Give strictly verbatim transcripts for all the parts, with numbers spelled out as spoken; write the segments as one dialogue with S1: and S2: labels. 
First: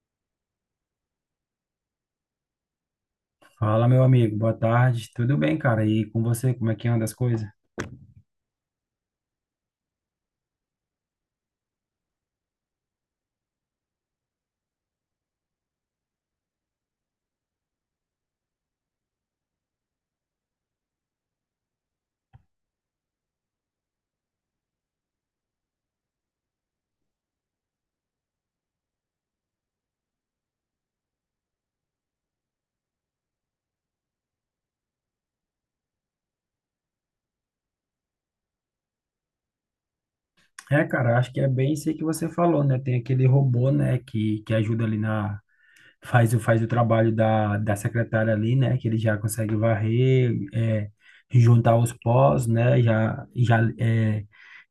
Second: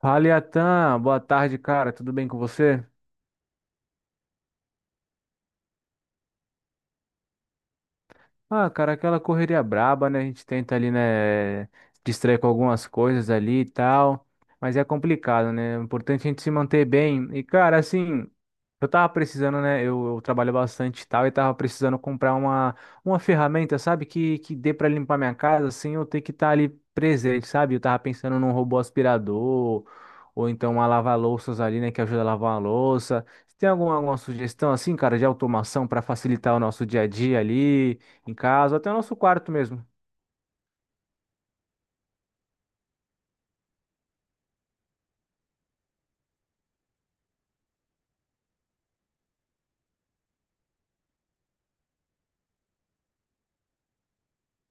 S1: Fala, Iatan. Boa tarde, cara. Tudo bem com você?
S2: Fala, meu amigo, boa tarde. Tudo bem, cara? E com você, como é que anda as coisas?
S1: Ah, cara, aquela correria braba, né? A gente tenta ali, né, distrair com algumas coisas ali e tal, mas é complicado, né? O importante é a gente se manter bem. E, cara, assim, eu tava precisando, né? Eu, eu trabalho bastante e tal, e tava precisando comprar uma, uma ferramenta, sabe? Que, que dê pra limpar minha casa sem eu ter que estar ali presente, sabe? Eu tava pensando num robô aspirador, ou então uma lava-louças ali, né? Que ajuda a lavar uma louça. Você tem alguma, alguma sugestão assim, cara, de automação para facilitar o nosso dia a dia ali? Em casa, até o nosso quarto mesmo.
S2: É, cara, acho que é bem isso aí que você falou, né? Tem aquele robô, né, que, que ajuda ali na. Faz, o- faz o trabalho da, da secretária ali, né? Que ele já consegue varrer, é, juntar os pós, né? Já, já, é,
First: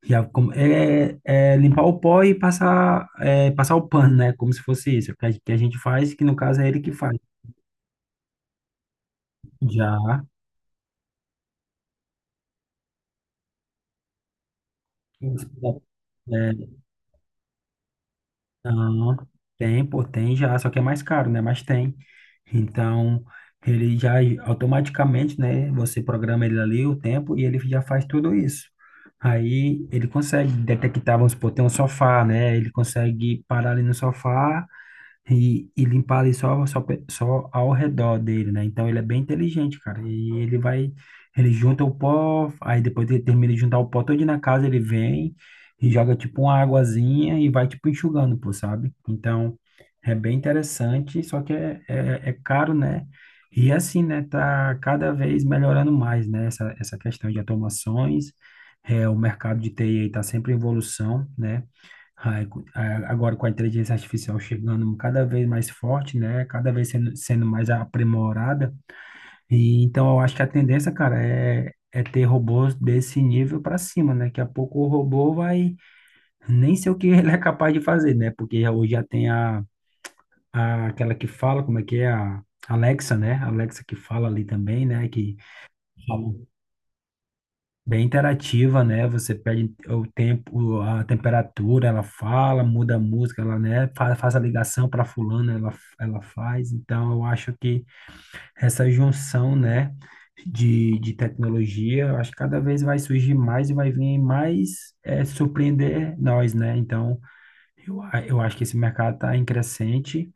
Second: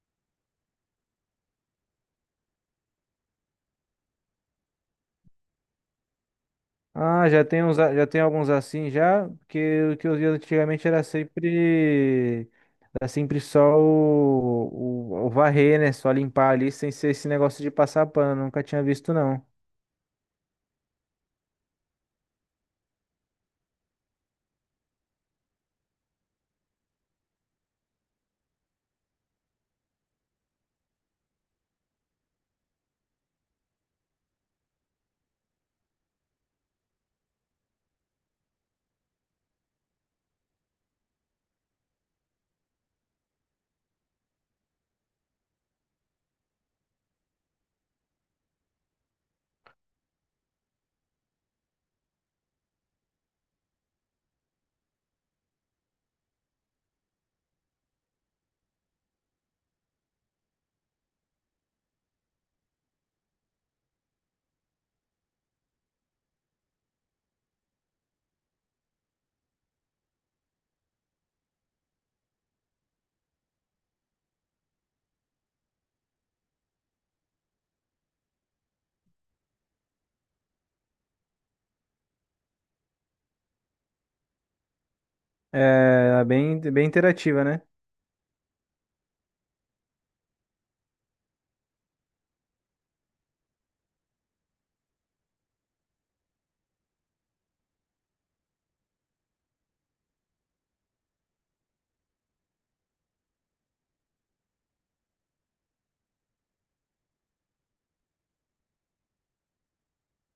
S2: já com- é, é, Limpar o pó e passar, é, passar o pano, né? Como se fosse isso, que a, que a gente faz, que no caso é ele que faz.
S1: Ah, já tem uns, a- já tem alguns assim já, porque o
S2: Já.
S1: que eu via antigamente era sempre era sempre só o, o, o varrer, né? Só limpar ali
S2: é,
S1: sem ser esse negócio de passar pano, nunca tinha visto
S2: Não,
S1: não.
S2: tem, pô, tem já, só que é mais caro, né? Mas tem. Então, ele já automaticamente, né? Você programa ele ali o tempo e ele já faz tudo isso. Aí ele consegue detectar, vamos supor, tem um sofá, né? Ele consegue parar ali no sofá e, e limpar ali só, só, pe- só ao redor dele, né? Então ele é bem inteligente, cara. E ele vai, ele junta o pó, aí depois ele termina de juntar o pó todo na casa, ele vem e joga tipo uma aguazinha e vai tipo enxugando, pô, sabe? Então é bem interessante, só que é, é, é caro, né? E assim, né? Tá cada vez melhorando mais, né? Essa, essa questão de automações. É, o mercado de T I tá sempre em evolução, né? Ai, cu- a- Agora com a inteligência artificial chegando cada vez mais forte, né? Cada vez sendo, sendo mais aprimorada. E então eu acho que a tendência, cara, é, é ter robôs desse nível para cima, né? Daqui a pouco o robô vai nem sei o que ele é capaz de fazer, né? Porque já- hoje já tem a, a aquela que fala, como é que é? A Alexa, né? A Alexa que fala ali também, né? Que
S1: É, era bem bem interativa, né?
S2: bem interativa, né? Você pede o tempo, a temperatura, ela fala, muda a música, ela, né, fa- faz a ligação para fulano, ela, ela faz. Então, eu acho que essa junção, né, de, de tecnologia, eu acho que cada vez vai surgir mais e vai vir mais é, surpreender nós, né? Então, eu, a- eu acho que esse mercado está em crescente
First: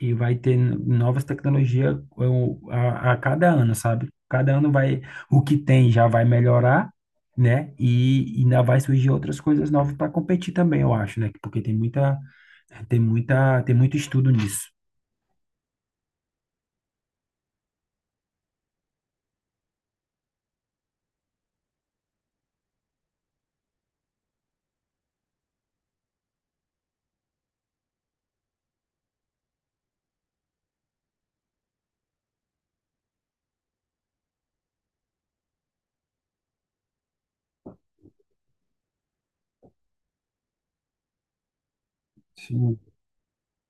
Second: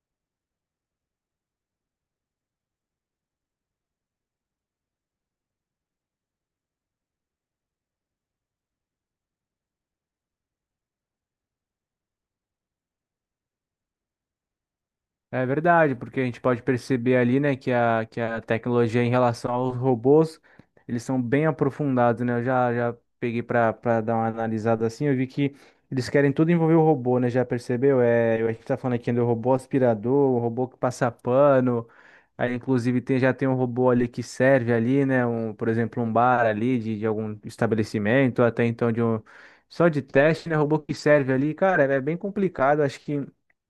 S2: e vai ter novas tecnologias eu, a, a cada ano, sabe? Cada ano vai, o que tem já vai melhorar, né? E, e ainda vai surgir outras coisas novas para competir também, eu acho, né? Porque tem muita, tem muita, tem muito estudo nisso.
S1: É verdade, porque a gente pode perceber ali, né, que a, que a tecnologia em relação aos robôs, eles são bem aprofundados, né? Eu já, já peguei para dar uma analisada assim, eu vi que eles querem tudo envolver o robô, né? Já percebeu? É, a gente tá falando aqui do robô aspirador, o robô que passa pano, aí inclusive tem, já tem um robô ali que serve ali, né? Um, por exemplo, um bar ali de, de algum estabelecimento, até então de um, só de teste, né? Robô que serve ali, cara, é bem
S2: Sim,
S1: complicado, acho que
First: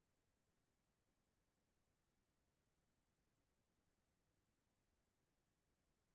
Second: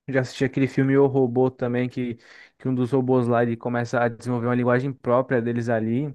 S1: já assisti aquele filme O Robô também, que, que um dos robôs lá ele começa a desenvolver uma linguagem própria deles ali.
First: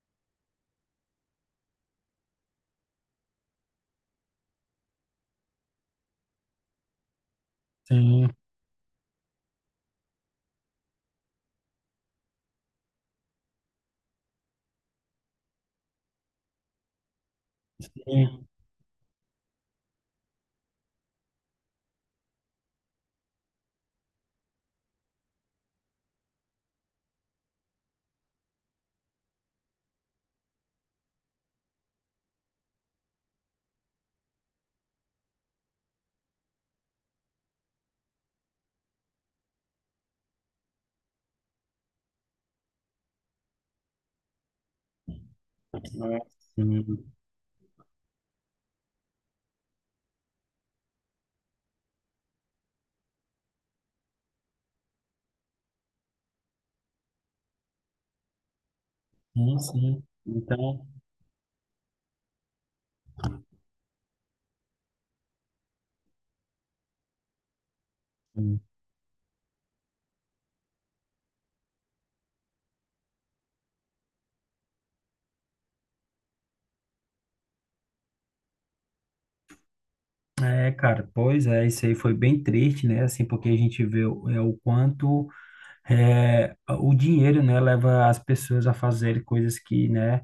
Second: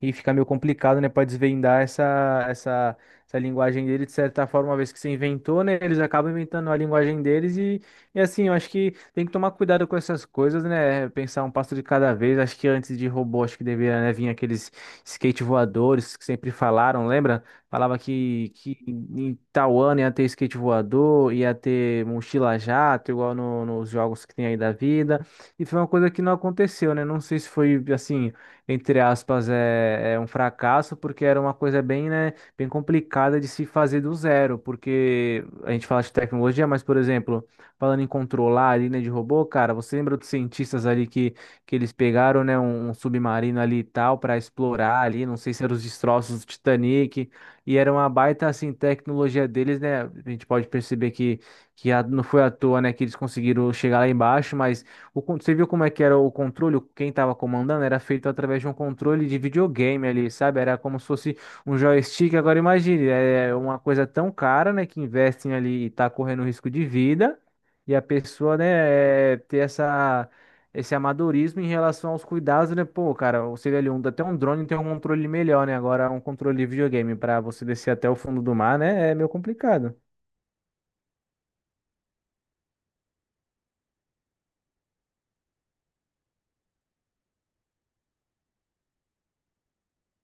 S1: E fica meio complicado, né, para desvendar essa, essa, essa linguagem dele, de certa forma, uma vez que você inventou, né, eles acabam inventando a linguagem deles e, e
S2: sim,
S1: assim, eu acho que tem que tomar cuidado com essas coisas, né, pensar um passo de cada vez, acho que antes de robô, acho que deveria, né, vir aqueles skate voadores que sempre falaram, lembra? Falava
S2: sim.
S1: que, que em tal ano ia ter skate voador, ia ter mochila jato, igual no- nos jogos que tem aí da vida, e foi uma coisa que não aconteceu, né, não sei se foi, assim entre aspas, é, é um fracasso, porque era uma coisa bem, né, bem complicada de se fazer do zero, porque a gente fala de tecnologia, mas, por exemplo, falando em controlar ali, né, de robô, cara, você lembra dos cientistas ali que, que eles pegaram, né, um, um submarino ali e tal para explorar ali, não sei se eram os
S2: É,
S1: destroços do
S2: sim,
S1: Titanic, e era uma baita, assim, tecnologia deles, né, a gente pode perceber que, que a- não foi à toa, né, que eles conseguiram chegar lá embaixo, mas o, con- você viu como é que era o controle? Quem estava comandando era feito através de um controle de
S2: sim, sim.
S1: videogame ali, sabe? Era
S2: Então,
S1: como se fosse um joystick. Agora imagine, é uma coisa tão cara, né, que investem ali e tá correndo risco de vida, e a pessoa,
S2: sim.
S1: né, é, ter essa esse amadorismo em relação aos cuidados, né? Pô, cara, você vê ali um, até um drone tem um controle melhor, né? Agora um controle de videogame para você descer até o fundo do mar, né? É meio complicado.
S2: É, cara, pois é, isso aí foi bem triste, né? Assim, porque a gente vê o- é, o quanto é, o dinheiro, né, leva as pessoas a fazer coisas que, né,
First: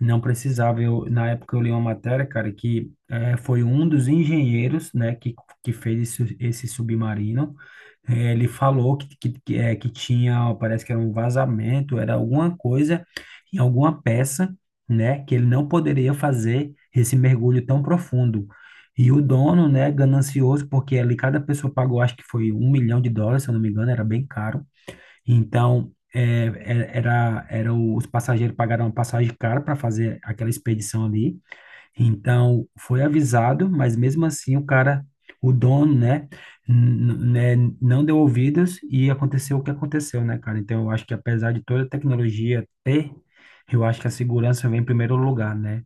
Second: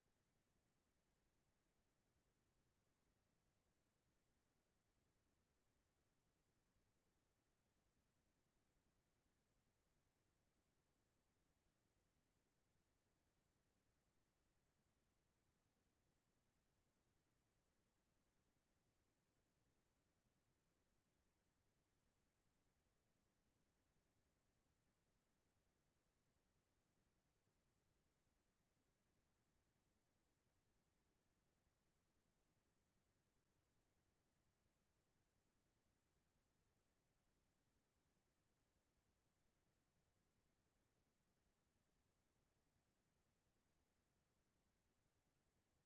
S2: não precisava. Eu, na época eu li uma matéria, cara, que é, foi um dos engenheiros, né, que, que fez esse, esse submarino. É, ele falou que, que, que, é, que tinha, parece que era um vazamento, era alguma coisa em alguma peça, né, que ele não poderia fazer esse mergulho tão profundo. E o dono, né, ganancioso, porque ali cada pessoa pagou, acho que foi um milhão de dólares, se eu não me engano, era bem caro. Então, é, é- era, era o- os passageiros pagaram uma passagem cara para fazer aquela expedição ali. Então, foi avisado, mas mesmo assim o cara, o dono, né, n- n- né, não deu ouvidos e aconteceu o que aconteceu, né, cara? Então, eu acho que apesar de toda a tecnologia ter, eu acho que a segurança vem em primeiro lugar, né?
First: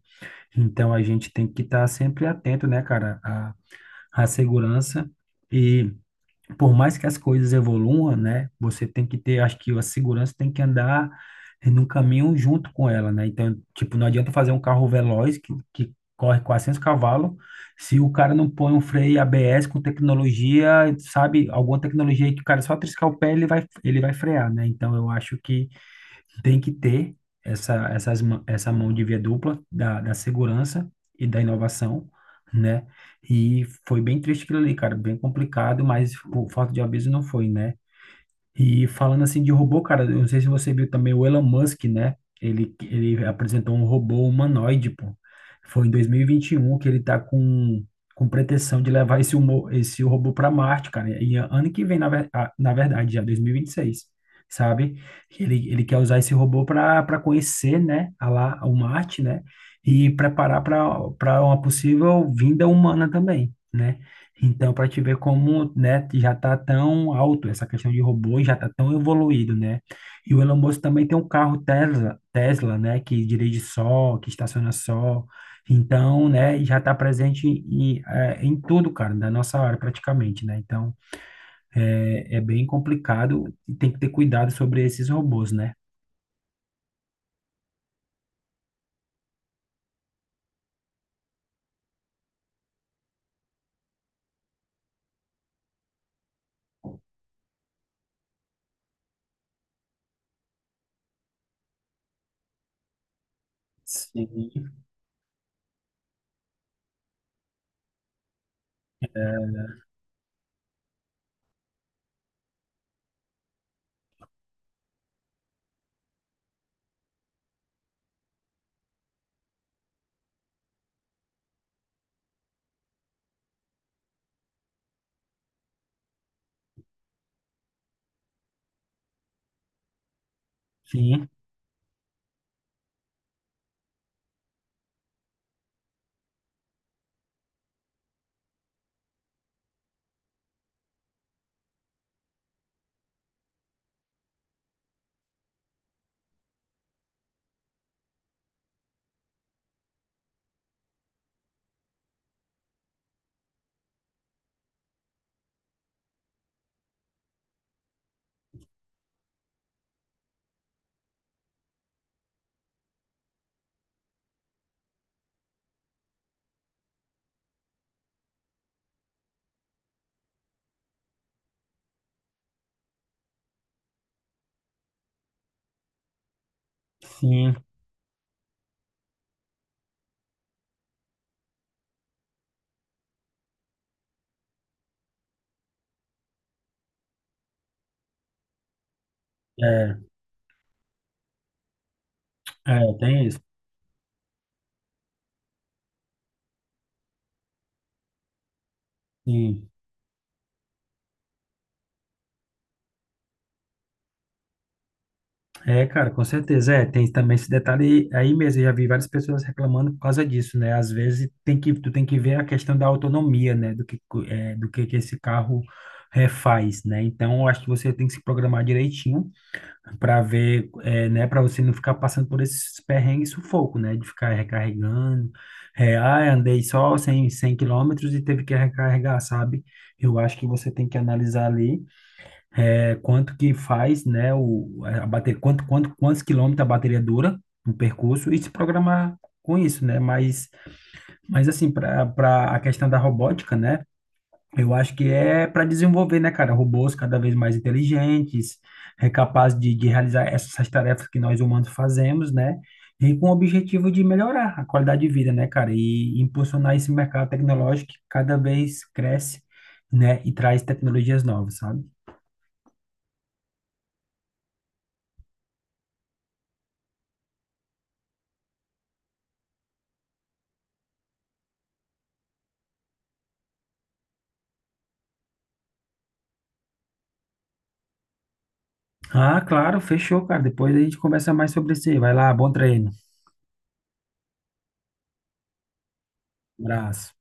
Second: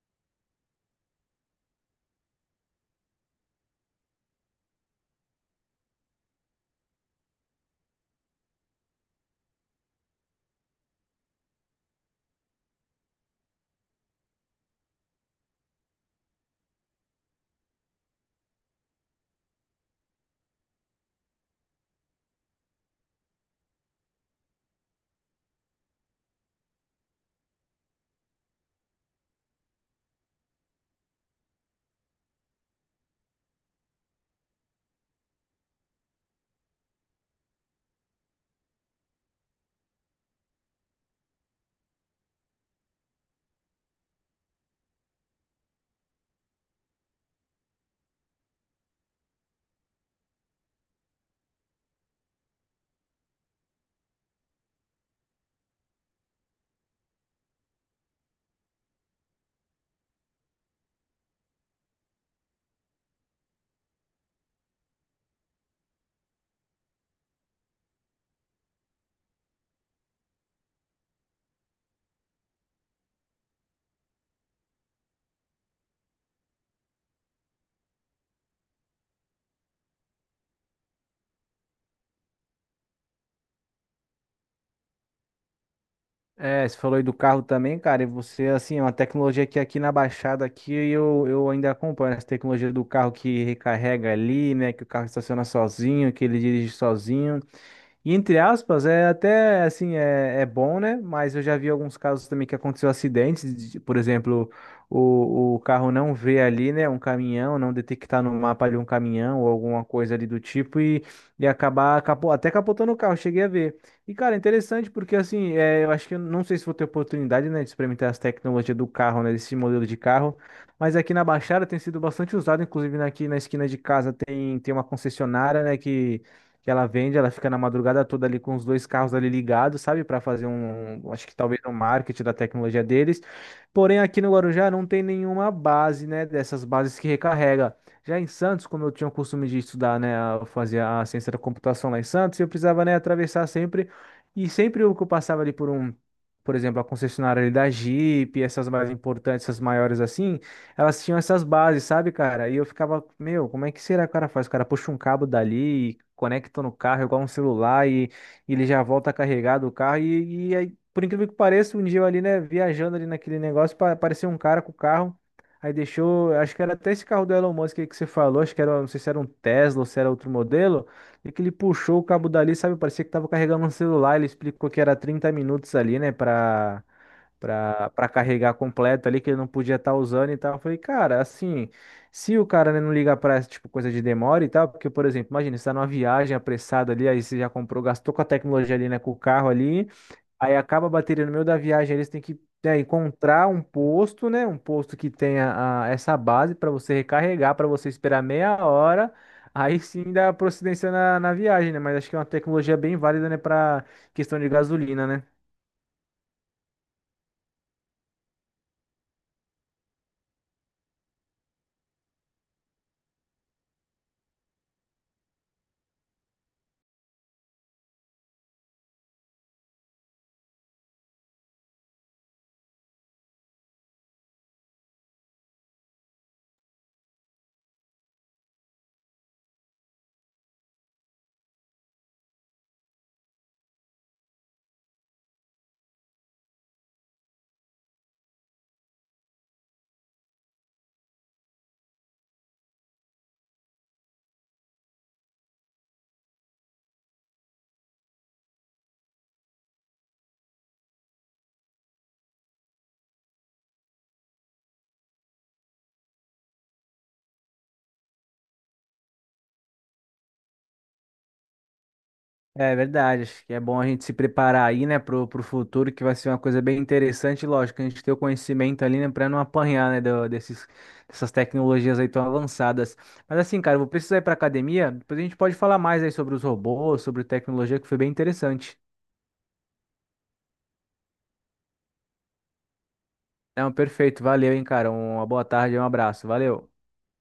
S2: Então, a gente tem que estar sempre atento, né, cara, à, à segurança por mais que as coisas evoluam, né, você tem que ter, acho que a segurança tem que andar no caminho junto com ela, né? Então, tipo, não adianta fazer um carro veloz que, que corre quatrocentos cavalos se o cara não põe um freio A B S com tecnologia, sabe, alguma tecnologia aí que o cara só triscar o pé, ele vai, ele vai frear, né? Então, eu acho que tem que ter essa, essas, mã- essa mão de via dupla da, da segurança e da inovação, né? E foi bem triste aquilo ali, cara, bem complicado, mas por falta de aviso não foi, né? E falando assim de robô, cara, eu não sei se você viu também o Elon Musk, né? Ele, ele apresentou um robô humanoide, pô. Foi em dois mil e vinte e um que ele tá com, com pretensão de levar esse, humo, esse robô para Marte, cara. E a- ano que vem, na, ver- a- na verdade, já dois mil e vinte e seis, sabe? Ele, ele quer usar esse robô para para conhecer, né, a lá, o Marte, né? E preparar para para uma possível vinda humana também, né? Então, para te ver como, né, já está tão alto essa questão de robôs, já está tão evoluído, né? E o Elon Musk também tem um carro Tesla, Tesla, né, que dirige só, que estaciona só. Então, né, e já está presente em, eh, em tudo, cara, da nossa área praticamente, né? Então, é, é bem complicado e tem que ter cuidado sobre esses robôs, né?
S1: É, você falou aí do carro também, cara, e você, assim, é uma tecnologia que aqui na Baixada, aqui eu, eu ainda acompanho né, essa tecnologia do carro que recarrega ali, né, que o carro estaciona sozinho, que ele dirige sozinho, e entre aspas, é até assim, é, é bom, né? Mas eu já vi alguns casos também que aconteceu acidentes, de- por exemplo,
S2: Sim.
S1: o, o carro não vê ali, né, um caminhão, não detectar no mapa ali um caminhão ou alguma coisa ali do tipo e, e acabar capo- até capotando o carro, cheguei a ver. E cara, interessante porque assim, é, eu acho que eu não sei se vou ter oportunidade, né, de experimentar as tecnologias do carro, né, desse modelo de carro, mas aqui na Baixada tem sido bastante usado, inclusive aqui na esquina de casa tem, tem uma concessionária, né, que que ela vende, ela fica na madrugada toda ali com os dois carros ali ligados, sabe, para fazer um, um, acho
S2: Sim,
S1: que talvez um marketing da tecnologia deles. Porém, aqui no Guarujá não tem nenhuma base, né, dessas bases que recarrega. Já em Santos, como eu tinha o costume de estudar, né, eu fazia a ciência da computação lá em Santos, eu precisava, né, atravessar sempre e sempre o que eu passava ali por um Por exemplo, a concessionária ali da Jeep, essas mais importantes, essas maiores assim, elas tinham essas bases, sabe, cara? E eu ficava, meu, como é que será que o cara faz? O cara puxa um cabo dali, e conecta no carro, igual um celular, e, e ele já volta carregado o carro. E, e aí, por incrível que pareça, um dia eu ali, né, viajando ali naquele negócio, pa- apareceu um cara com o carro. Aí deixou, acho que era até esse carro do Elon Musk aí que você falou, acho que era, não sei se era um Tesla ou se era outro modelo, e que ele puxou o cabo dali, sabe? Parecia que tava carregando um celular, ele explicou que era trinta minutos ali, né, pra,
S2: sim,
S1: pra, pra carregar completo ali, que ele não podia estar usando e tal. Eu falei, cara, assim, se o cara né, não ligar pra essa tipo, coisa de demora e tal, porque, por exemplo, imagina, você tá numa viagem apressada ali, aí você já comprou, gastou com a tecnologia ali, né, com o carro ali,
S2: é,
S1: aí acaba a bateria no meio da viagem, eles têm que. Né,
S2: é, tem isso.
S1: encontrar um posto, né? Um posto que tenha a- essa base para você recarregar, para você esperar meia hora,
S2: Sim.
S1: aí sim dá procedência na, na viagem, né? Mas acho que é uma tecnologia bem válida, né? Para questão de gasolina, né?
S2: É, cara, com certeza. É, tem também esse detalhe aí mesmo. Eu já vi várias pessoas reclamando por causa disso, né? Às vezes tem que, tu tem que ver a questão da autonomia, né? Do que, co- é, do que, que esse carro é, faz, né? Então, eu acho que você tem que se programar direitinho para ver, é, né? Para você não ficar passando por esses perrengues e sufoco, né? De ficar recarregando. É, ah, andei só cem cem quilômetros e teve que recarregar, sabe? Eu acho que você tem que analisar ali é, quanto que faz, né, o, a bater, quanto, quanto, quantos quilômetros a bateria dura no percurso e se programar com isso, né? Mas, mas assim, para para a questão da robótica, né? Eu acho que é para desenvolver, né, cara, robôs cada vez mais inteligentes, é capaz de, de realizar essas tarefas que nós humanos fazemos, né? E com o objetivo de melhorar a qualidade de vida, né, cara? E impulsionar esse mercado tecnológico que cada vez cresce, né? E traz tecnologias novas, sabe?
S1: É verdade, acho que é bom a gente se preparar aí, né, pro, pro futuro, que vai ser uma coisa bem interessante, lógico, a gente ter o conhecimento ali, né, pra não apanhar, né, do- desses, dessas tecnologias aí tão avançadas. Mas assim, cara, eu vou precisar ir pra academia, depois a gente pode falar mais aí sobre os robôs, sobre tecnologia, que foi bem interessante.
S2: Ah, claro, fechou, cara. Depois a gente conversa mais sobre isso aí. Vai lá, bom treino.
S1: Não, perfeito, valeu, hein, cara, uma boa tarde, um abraço, valeu.
S2: Abraço.